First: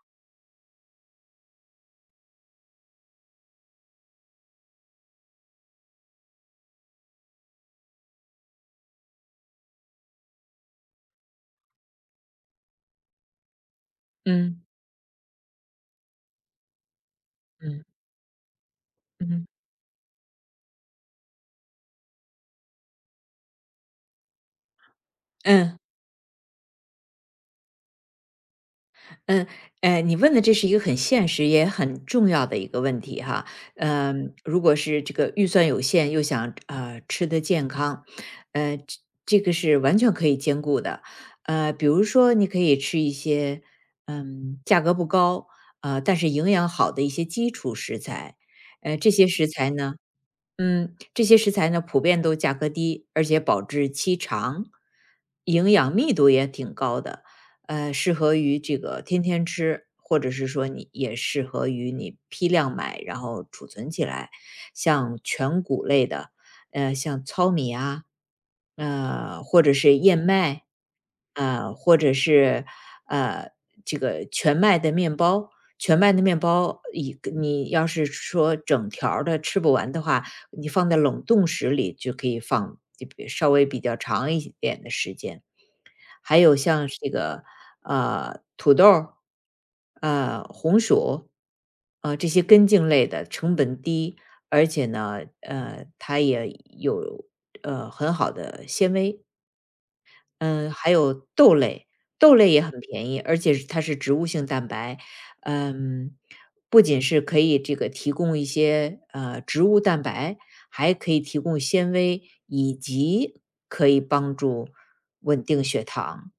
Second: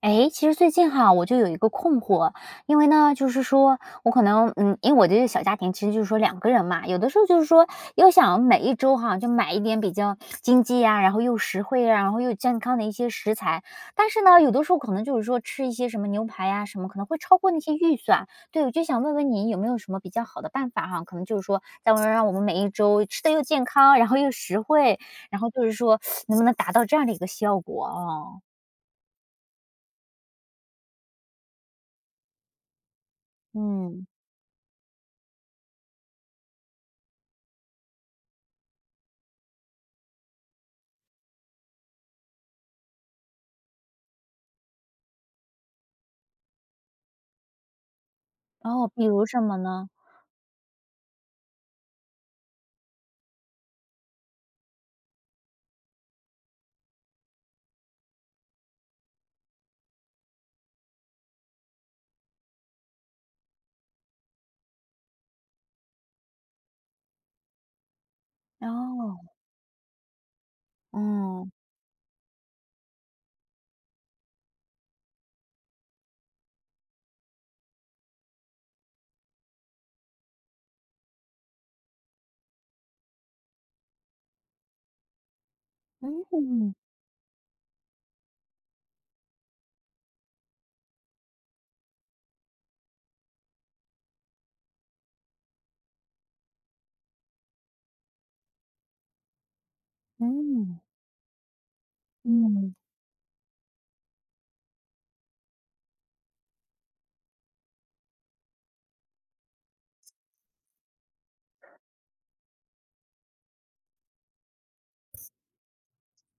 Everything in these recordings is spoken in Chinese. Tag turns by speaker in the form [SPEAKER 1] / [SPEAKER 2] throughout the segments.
[SPEAKER 1] 哎，其实最近哈，我就有一个困惑，因为呢，就是说我可能，因为我这个小家庭其实就是说两个人嘛，有的时候就是说又想每一周哈就买一点比较经济呀，然后又实惠呀，然后又健康的一些食材，但是呢，有
[SPEAKER 2] 嗯
[SPEAKER 1] 的时候可能就是说吃一些什么牛排呀什么，可能会超过那些
[SPEAKER 2] 嗯
[SPEAKER 1] 预算。对，我就想问问
[SPEAKER 2] 嗯
[SPEAKER 1] 你有没有什么比较好的办法哈？可能就是说，在我让我们每一周吃的又健康，然后又实惠，然后就是
[SPEAKER 2] 嗯
[SPEAKER 1] 说能不能达到这样的一个效果啊？
[SPEAKER 2] 嗯，你问的这是一个很现实也很重要的一个问题哈。
[SPEAKER 1] 嗯。
[SPEAKER 2] 如果是这个预算有限，又想吃得健康，呃，这这个是完全可以兼顾的。比如说你可以吃一些价格不高但是营养好的一些基础食材，
[SPEAKER 1] 哦，比
[SPEAKER 2] 这
[SPEAKER 1] 如
[SPEAKER 2] 些
[SPEAKER 1] 什
[SPEAKER 2] 食
[SPEAKER 1] 么
[SPEAKER 2] 材
[SPEAKER 1] 呢？
[SPEAKER 2] 呢。这些食材呢普遍都价格低，而且保质期长，营养密度也挺高的，适合于这个天天吃，或者是说你也适合于你批量买，然后储存起来。像全谷类的，像糙米啊，
[SPEAKER 1] 哦。
[SPEAKER 2] 或者是燕麦，
[SPEAKER 1] 嗯。
[SPEAKER 2] 或者是呃这个全麦的面包。全麦的面包，一个你要是说整条儿的吃不完的话，你放在冷冻室里就可以放就比稍微比较长一点的时间。还有
[SPEAKER 1] 嗯。
[SPEAKER 2] 像是这个土豆儿、红薯，这些根茎类的成本低，而且呢，它也有很好的纤维。嗯，
[SPEAKER 1] 嗯。
[SPEAKER 2] 还有豆类，豆类也
[SPEAKER 1] 嗯。
[SPEAKER 2] 很便宜，而且是它是植物性蛋白，嗯，不仅是可以这个提供一些植物蛋白，还可以提供纤维，以及可以帮助稳定血糖。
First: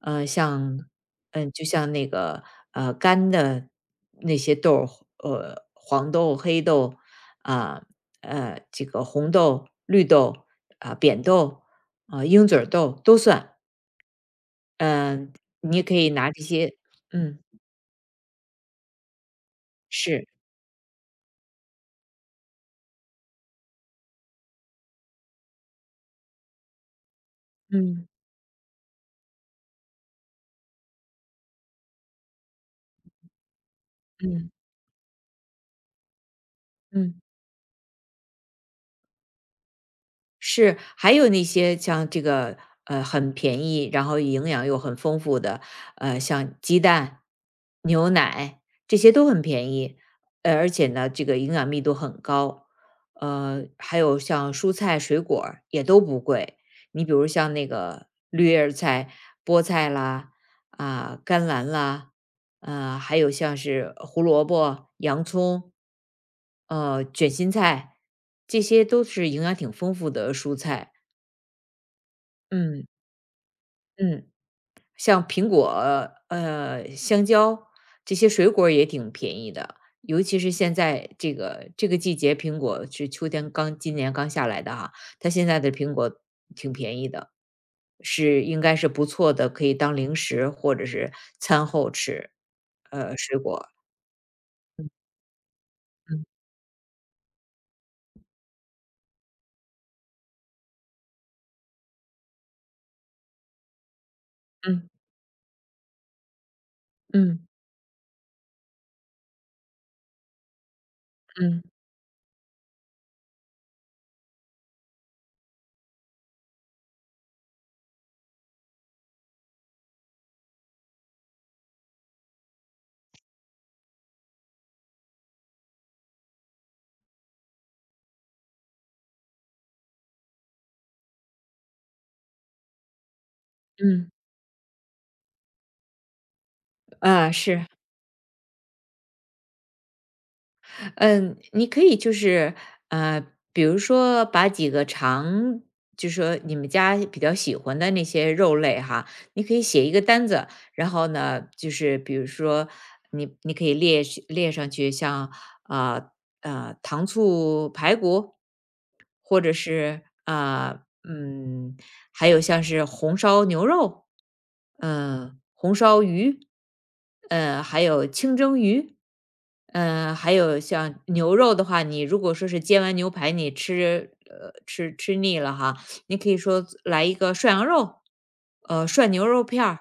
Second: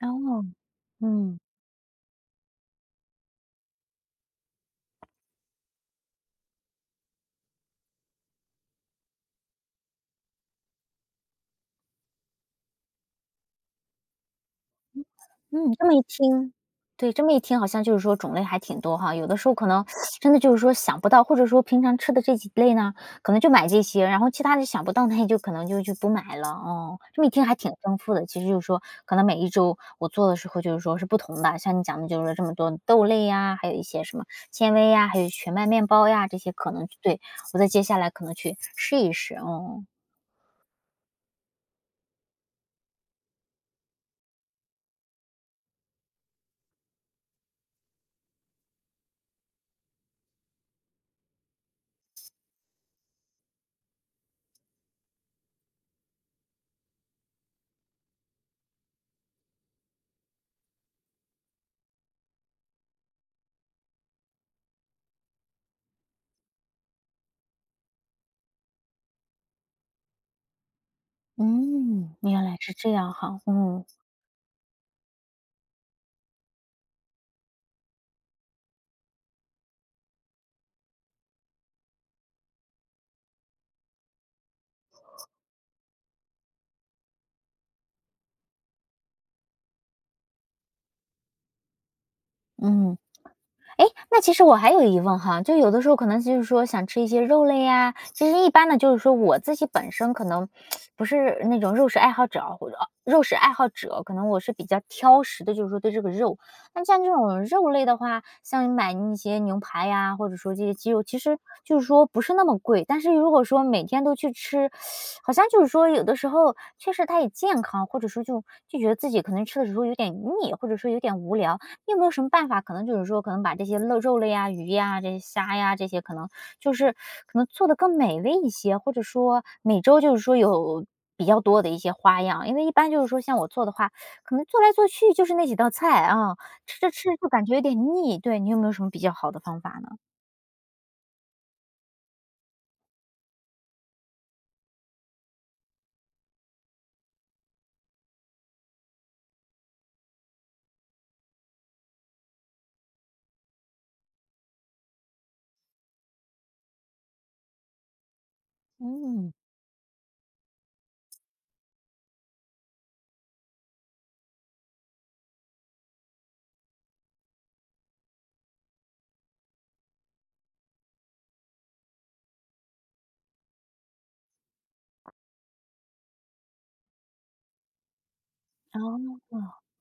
[SPEAKER 1] 哦。
[SPEAKER 2] 像
[SPEAKER 1] 嗯。
[SPEAKER 2] 就像那个干的那些豆儿，黄豆、黑豆啊、这个红豆、绿豆啊、扁豆啊、鹰嘴儿豆都算。嗯，
[SPEAKER 1] 嗯，
[SPEAKER 2] 你也
[SPEAKER 1] 这么
[SPEAKER 2] 可
[SPEAKER 1] 一
[SPEAKER 2] 以拿这
[SPEAKER 1] 听。
[SPEAKER 2] 些。
[SPEAKER 1] 对，这么
[SPEAKER 2] 嗯，
[SPEAKER 1] 一听好像就是说种类还挺多哈，有的时候可能
[SPEAKER 2] 是。
[SPEAKER 1] 真的就是说想不到，或者说平常吃的这几类呢，可能就买这些，然后其他的想不到，那也就可能就不买了，哦。这么一听还挺丰
[SPEAKER 2] 嗯，
[SPEAKER 1] 富的，其实就是说可能每一周我做的时候就是说是不同的，像你讲的就是说这么多豆类呀，还有一些什么
[SPEAKER 2] 嗯，
[SPEAKER 1] 纤维呀，还有全麦面包呀，这些可能对，
[SPEAKER 2] 嗯。
[SPEAKER 1] 我在接下来可能去试一试，哦。
[SPEAKER 2] 是，还有那些像这个，很便宜，然后营养又很丰富的，像鸡蛋、牛奶，这些都很便宜，而且呢，这个营养密度很高。还有像蔬菜水果儿也都不贵，你比如像那个绿叶儿菜、菠菜啦，啊、甘蓝啦，还有像是胡萝卜、洋葱，卷心菜，这些都是营养挺丰富的蔬菜。
[SPEAKER 1] 嗯，原来是
[SPEAKER 2] 嗯
[SPEAKER 1] 这样哈，嗯，
[SPEAKER 2] 嗯。像苹果、香蕉这些水果儿也挺便宜的，尤其是现在这个季节，苹果是秋天刚今年刚下来的哈，它现在的苹果挺便宜的，是应该是不错的，可以当零食或者是餐后吃，
[SPEAKER 1] 嗯。
[SPEAKER 2] 水果，
[SPEAKER 1] 哎，诶那其实我还有疑问哈，就有的时候可能
[SPEAKER 2] 嗯
[SPEAKER 1] 就是说想吃一些肉类呀，其实一般呢就是说我自己本身可能不是那种肉食爱好者啊，或者肉食爱好者，可能我是比较
[SPEAKER 2] 嗯
[SPEAKER 1] 挑食的，就是说对这个肉。那像这种
[SPEAKER 2] 嗯
[SPEAKER 1] 肉类的话，像买那些牛排呀，或者说这些鸡肉，其实
[SPEAKER 2] 嗯
[SPEAKER 1] 就是说不是那么贵，但是如果说每天都去吃，好像就是说有的时候确实它也健康，或者说就觉得自己可能吃的时候有点腻，或者说有点无聊。你有没有什么办法？可能就是说，可能把这些肉肉类呀、鱼呀、这些虾呀这些，可能就是可能做的更美味一些，或者说每周就是说有比较多的一些花样。因为一般就是说像我做的话，
[SPEAKER 2] 嗯，
[SPEAKER 1] 可能做来做去就是那几道菜啊，吃着吃着就
[SPEAKER 2] 啊，
[SPEAKER 1] 感觉有
[SPEAKER 2] 是。
[SPEAKER 1] 点腻。对，你有没有什么比较好的方法呢？
[SPEAKER 2] 嗯，你可以就是呃，比如说把几个常，就是说你们家比较喜欢的那些肉类哈，你可以写一个单子，然后呢，就是比如说你可以列是列上去像，啊啊糖醋排骨，
[SPEAKER 1] 嗯。
[SPEAKER 2] 或者是啊、嗯，还有像是红烧牛肉，红烧鱼，还有清蒸鱼。还有像牛肉的话，你如果说是煎完牛排，你吃腻了哈，你可以说来一个涮羊肉，涮
[SPEAKER 1] 哦。
[SPEAKER 2] 牛肉片儿，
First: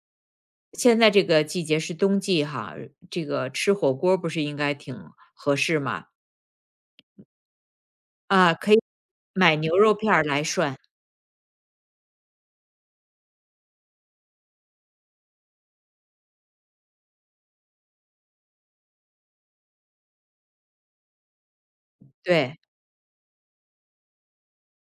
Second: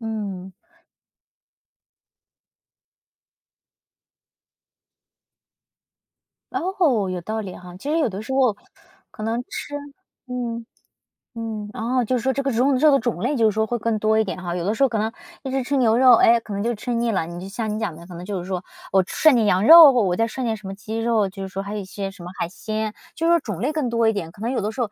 [SPEAKER 1] 嗯。
[SPEAKER 2] 现在这个季节是冬季哈，这个吃火锅儿不是应该挺合适吗？
[SPEAKER 1] 哦，有道理哈。其实有的时
[SPEAKER 2] 啊，
[SPEAKER 1] 候
[SPEAKER 2] 可以
[SPEAKER 1] 可能
[SPEAKER 2] 买
[SPEAKER 1] 吃，
[SPEAKER 2] 牛肉片儿来
[SPEAKER 1] 嗯。
[SPEAKER 2] 涮，
[SPEAKER 1] 嗯，然后就是说这个肉肉的种类就是说会更多一点哈，有的时候可能一直吃牛肉，哎，可能就吃腻了。你就像你讲的，可能就是说我涮点羊肉，我再涮点什么鸡肉，就是说还有一些什么海
[SPEAKER 2] 对，
[SPEAKER 1] 鲜，就是说种类更多一点。可能有的时候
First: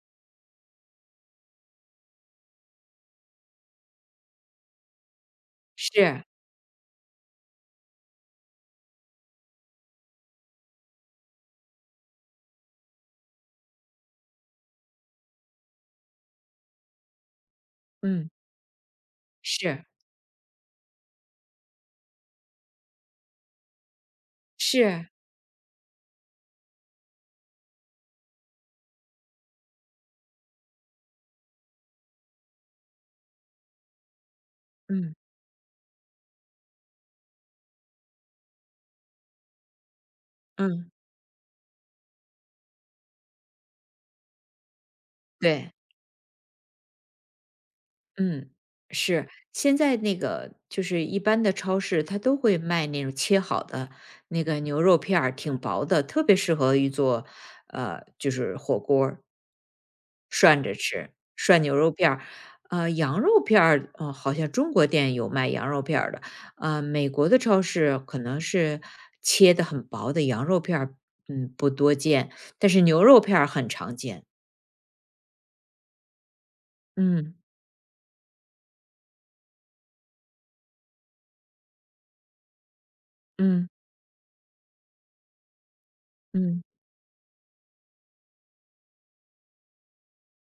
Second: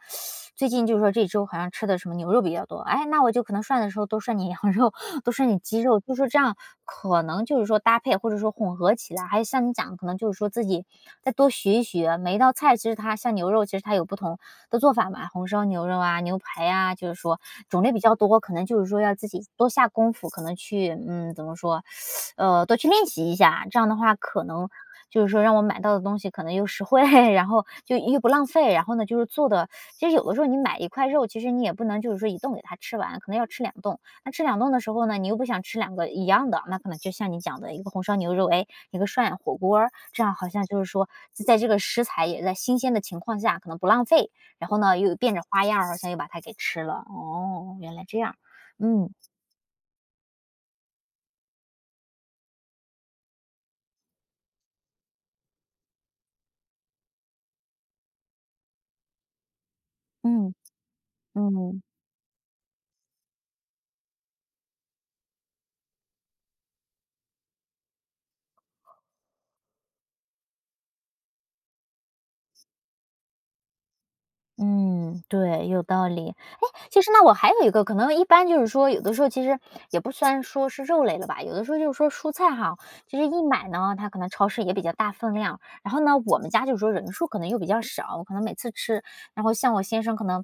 [SPEAKER 1] 最近就是说这周好像吃的什么牛肉比较多，哎，那我就可能涮的时候多涮点羊肉，多涮点鸡肉，就是
[SPEAKER 2] 是，
[SPEAKER 1] 说这样可能就是说搭配或者说混合起来，还有像你讲的，可能就是说自己再多学一学，每一道菜其实它像牛肉，其实它有不同的做法嘛，红烧牛肉啊、牛排啊，就是说种类比较
[SPEAKER 2] 嗯，
[SPEAKER 1] 多，可能就是说要自己多
[SPEAKER 2] 是，
[SPEAKER 1] 下功夫，可能去怎么说，多去练习一下，这样的话可能。
[SPEAKER 2] 是，
[SPEAKER 1] 就是说让我买到的东西可能又实惠，然后就又不浪费，然后呢就是做的，其实有的时候你买一块肉，其实你也不能就是说一顿给它吃完，可能要吃两顿，那吃两顿的时候
[SPEAKER 2] 嗯，
[SPEAKER 1] 呢，你又不想吃两个一样的，那可能就像你讲的一个红烧牛肉，哎，一个涮火锅儿，这样好像就是
[SPEAKER 2] 嗯，
[SPEAKER 1] 说，在这个食材也在新鲜的情况下，可能不浪费，然后呢又变着花
[SPEAKER 2] 对，
[SPEAKER 1] 样儿，好像又把它给吃了。哦，原来这样，
[SPEAKER 2] 嗯，
[SPEAKER 1] 嗯。
[SPEAKER 2] 是。现在那个就是一般的超市，它都会卖那种切好的那个牛肉片儿，挺薄的，特别适合于做，就是火锅儿
[SPEAKER 1] 嗯。
[SPEAKER 2] 涮着吃，涮牛
[SPEAKER 1] 嗯。
[SPEAKER 2] 肉片儿。羊肉片儿，好像中国店有卖羊肉片儿的，美国的超市可能是切的很薄的羊肉片儿，不多见，但是牛肉片儿很常见。
[SPEAKER 1] 嗯，对，有道理。哎，其实呢我
[SPEAKER 2] 嗯，
[SPEAKER 1] 还有一个可能，一般就是说，有的时候其实也不算说是肉类了吧，有的时候就是说蔬菜哈，其实一买
[SPEAKER 2] 嗯，
[SPEAKER 1] 呢，它可能超市也比较大分量，然后呢，我们
[SPEAKER 2] 嗯，
[SPEAKER 1] 家就是说人数可能又比较少，可能每次吃，然后像我先生可能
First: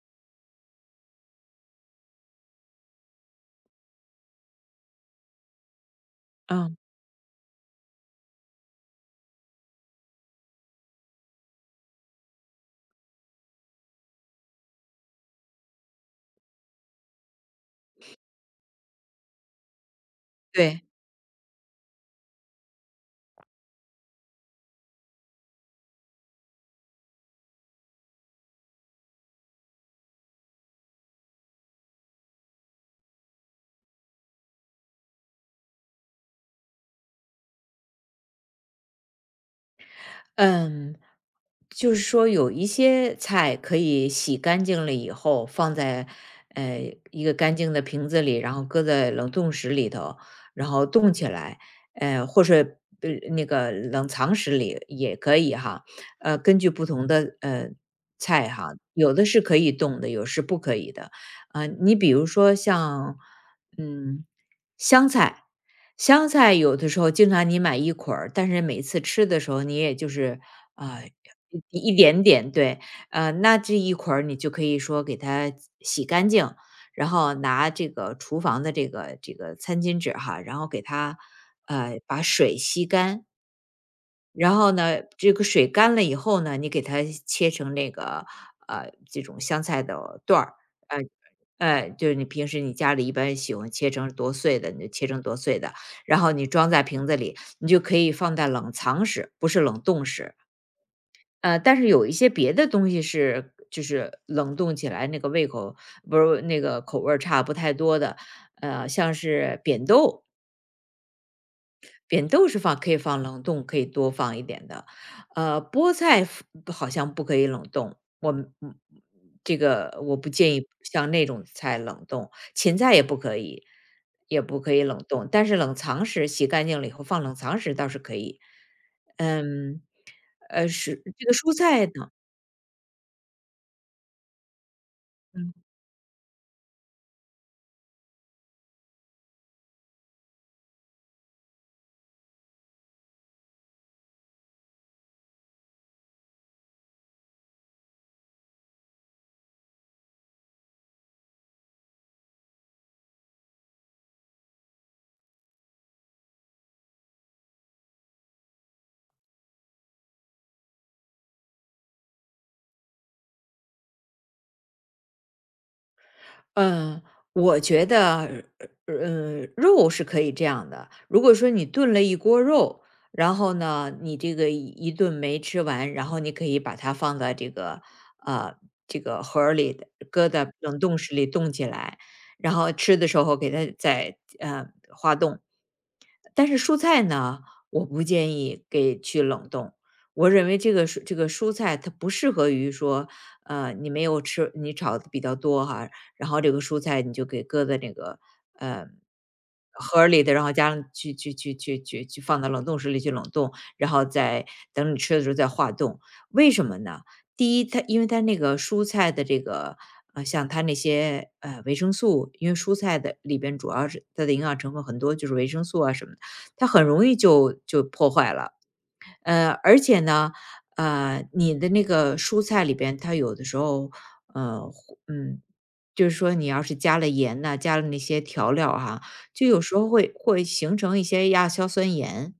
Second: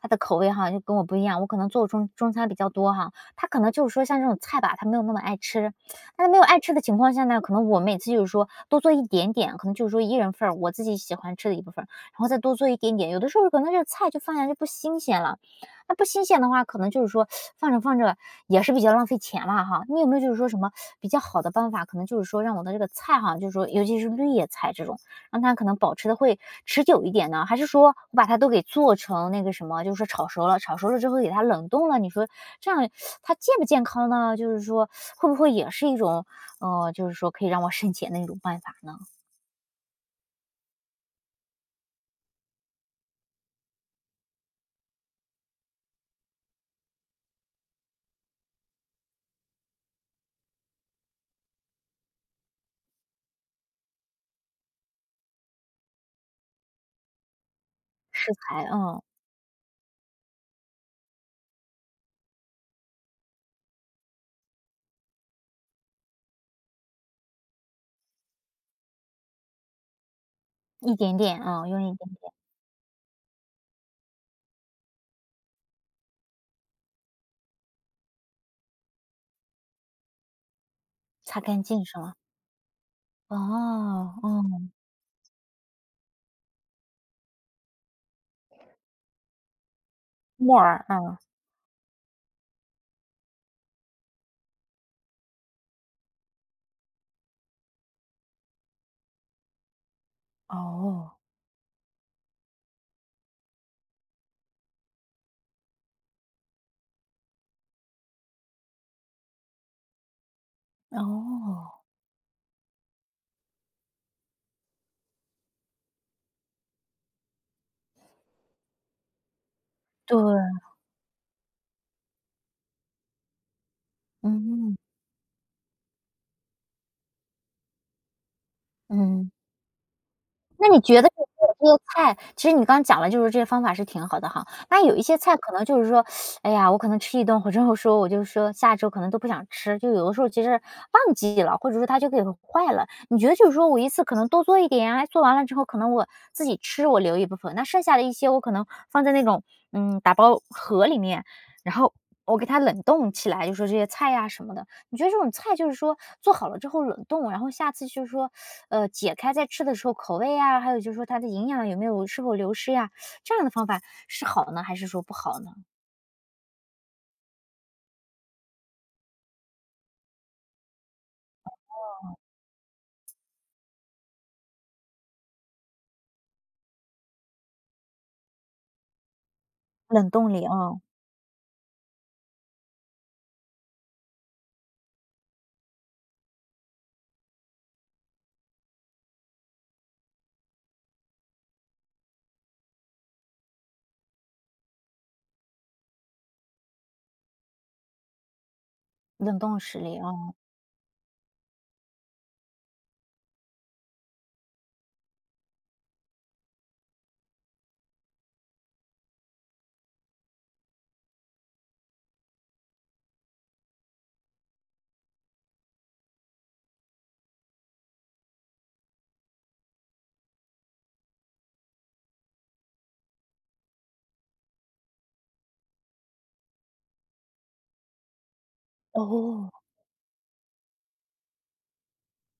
[SPEAKER 1] 他的口味哈就跟我不一样，我可能做中餐比较多哈，他可能就是说像这种菜吧，他没有那么爱吃，但是没有爱
[SPEAKER 2] 啊，
[SPEAKER 1] 吃的情况下呢，可能我每次就是说多做一点点，可能就是说一人份儿我自己喜欢吃的一部分。然后再多做一点点。有的时候可能这个菜就放下就不新鲜了，那不新鲜的话，可能就是说放着放着也是比较浪费钱了哈。你有没有就是说什么
[SPEAKER 2] 对。
[SPEAKER 1] 比较好的办法？可能就是说让我的这个菜哈，就是说尤其是绿叶菜这种，让它可能保持的会持久一点呢？还是说我把它都给做成那个什么，就是说炒熟了，炒熟了之后给它冷冻了？你说这样它健不健康呢？就是说会不会也是一种就是说可以让我 省钱的一种办法呢？
[SPEAKER 2] 嗯，就是说有一些菜可以洗干净了以后放在一个干净的瓶子里，然后搁在冷冻室里头，然后冻起来，或是那个冷藏室里也可以哈。根据不同的
[SPEAKER 1] 食
[SPEAKER 2] 菜
[SPEAKER 1] 材，
[SPEAKER 2] 哈，
[SPEAKER 1] 嗯。
[SPEAKER 2] 有的是可以冻的，有是不可以的。啊、你比如说像嗯香菜。香菜有的时候经常你买一捆儿，但是每次吃的时候你也就是
[SPEAKER 1] 一
[SPEAKER 2] 啊、
[SPEAKER 1] 点点，嗯，
[SPEAKER 2] 一
[SPEAKER 1] 用一
[SPEAKER 2] 一
[SPEAKER 1] 点。
[SPEAKER 2] 点点，对，那这一捆儿你就可以说给它洗干净，然后拿这个厨房的这个餐巾纸哈，然后给它
[SPEAKER 1] 擦干净是吗？
[SPEAKER 2] 把水吸干，
[SPEAKER 1] 哦。哦。
[SPEAKER 2] 然后呢，这个水干了以后呢，你给它切成那个这种香菜的段
[SPEAKER 1] 木
[SPEAKER 2] 儿，
[SPEAKER 1] 耳，
[SPEAKER 2] 呃
[SPEAKER 1] 啊。
[SPEAKER 2] 就是你平时你家里一般喜欢切成多碎的，你就切成多碎的，然后你装在瓶子里，你就可以放在冷藏室，不是冷冻室。
[SPEAKER 1] 哦。
[SPEAKER 2] 但是有一些别的东西是就是冷冻起来那个胃口不是那个口味儿差不太多的，像是扁豆，
[SPEAKER 1] 哦。
[SPEAKER 2] 扁豆是放可以放冷冻，可以多放一点的。菠菜 好像不可以冷冻，我们嗯这个我不建
[SPEAKER 1] 对。
[SPEAKER 2] 议像那种菜冷冻，芹菜也不可以，也不可
[SPEAKER 1] 嗯。
[SPEAKER 2] 以冷冻，但是冷藏室洗干净了以后放冷藏室倒是可以。
[SPEAKER 1] 嗯。
[SPEAKER 2] 嗯，
[SPEAKER 1] 那你
[SPEAKER 2] 是
[SPEAKER 1] 觉得就
[SPEAKER 2] 这个蔬
[SPEAKER 1] 是这些
[SPEAKER 2] 菜呢？
[SPEAKER 1] 菜，其实你刚讲了，就是这些方法是挺好的哈。那有一些菜可
[SPEAKER 2] 嗯
[SPEAKER 1] 能就是说，哎呀，我可能吃一顿，或者我说我就说下周可能都不想吃，就有的时候其实忘记了，或者说它就给坏了。你觉得就是说我一次可能多做一点啊，做完了之后可能我自己吃，我留一部分，那剩下的一些我可能放在那种打包盒里面，然后我给它冷冻起来，就说这些菜呀、什么的。你觉得这种菜就是说做好了之后冷冻，然后下次就是说，解开再吃的时候口味啊，还有就是说它的营养有没有是否流失呀，这样的方法是好呢，还是说不好呢？
[SPEAKER 2] 嗯，我觉得，肉是可以这样的。如果说你炖了一锅肉，然后呢，你这个一顿没吃完，然后你可以把它放在呃这个盒儿里的，
[SPEAKER 1] 冷冻
[SPEAKER 2] 搁
[SPEAKER 1] 里
[SPEAKER 2] 在
[SPEAKER 1] 啊。
[SPEAKER 2] 冷冻室里冻起来，然后吃的时候给它再化冻。但是蔬菜呢，我不建议给去冷冻。我认为这个蔬菜它不适合于说，你没有吃你炒的比较多哈，然后这个蔬菜你就给搁在那个呃
[SPEAKER 1] 冷冻室里
[SPEAKER 2] 盒儿
[SPEAKER 1] 啊。
[SPEAKER 2] 里的，然后加上去放到冷冻室里去冷冻，然后再等你吃的时候再化冻。为什么呢？第一，它因为它那个蔬菜的这个像它那些维生素，因为蔬菜的里边主要是它的营养成分很多就是维生素啊什么。它很容易就破坏了。而且呢，你的那个蔬菜里边，它有的时候，会就是说你要是加了盐呐、加了那些调料哈、就
[SPEAKER 1] 哦。
[SPEAKER 2] 有时候会形成一些亚硝酸盐。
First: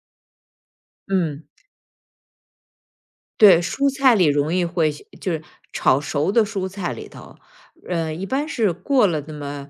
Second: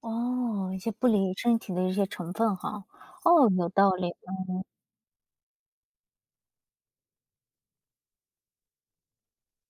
[SPEAKER 1] 哦，一些不理
[SPEAKER 2] 嗯，
[SPEAKER 1] 身体的一些成分哈。哦，
[SPEAKER 2] 对，
[SPEAKER 1] 有道
[SPEAKER 2] 蔬
[SPEAKER 1] 理。
[SPEAKER 2] 菜里容易会形就是炒熟的蔬菜里头，一般是过了那么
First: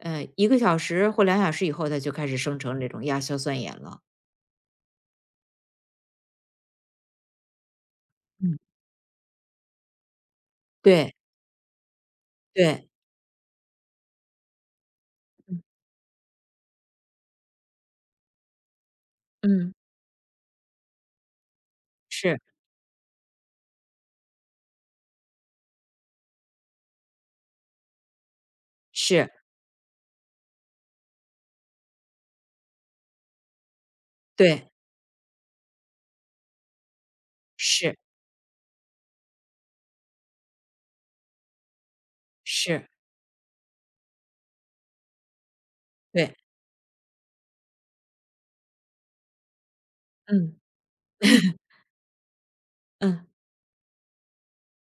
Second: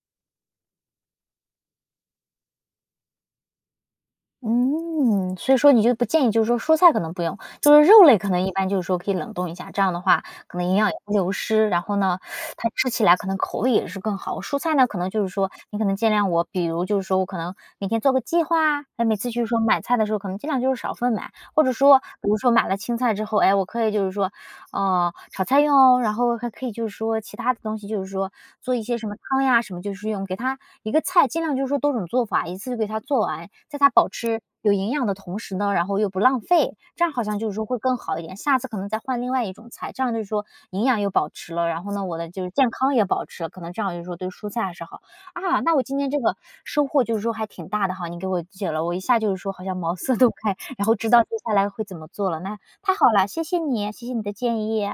[SPEAKER 2] 1个小时或2小时以后，它就开始生成这种亚硝酸盐了。
[SPEAKER 1] 嗯，所以说你就不建议就是说蔬菜可能不用，就是肉类可能一
[SPEAKER 2] 嗯，
[SPEAKER 1] 般就是说可以冷冻一下，这样的话可能营养也不
[SPEAKER 2] 对
[SPEAKER 1] 流失，然后呢，它吃
[SPEAKER 2] 对，
[SPEAKER 1] 起来可能口味也是更好。蔬菜呢，可能就是说你可能尽量我，比如就是说我可能每天做个计划啊，哎，每次就是说
[SPEAKER 2] 嗯嗯，
[SPEAKER 1] 买菜的时候可能尽量就是少份买，或者说比如
[SPEAKER 2] 是。
[SPEAKER 1] 说买了青菜之后，哎，我可以就是说哦，炒菜用，然后还可以就是说其他的东西，就是说做一些什么
[SPEAKER 2] 是，
[SPEAKER 1] 汤呀什么，就是用给它一个菜，尽量就是说多种做法，一次就给它做完，在它保持
[SPEAKER 2] 对，
[SPEAKER 1] 有营养的同时呢，然后又不浪费，这样好像就是说会更
[SPEAKER 2] 是，
[SPEAKER 1] 好一点。下次可能再换另外一种菜，这样就是说营养又保持了，然后呢，我的就是健
[SPEAKER 2] 是，
[SPEAKER 1] 康也保持了，可能这样就是说对蔬菜还是好啊。那我今天这
[SPEAKER 2] 对，
[SPEAKER 1] 个收获就是说还挺大的哈，你给我解了，我一下就是说好像茅塞顿开，
[SPEAKER 2] 嗯
[SPEAKER 1] 然后知道接下 来会怎么做了。那太好了，
[SPEAKER 2] 嗯，
[SPEAKER 1] 谢谢你，谢谢你的建议。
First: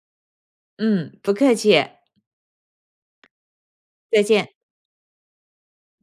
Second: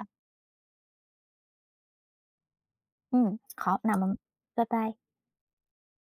[SPEAKER 2] 嗯，不客气，
[SPEAKER 1] 嗯，好，那我们
[SPEAKER 2] 再见。
[SPEAKER 1] 拜拜。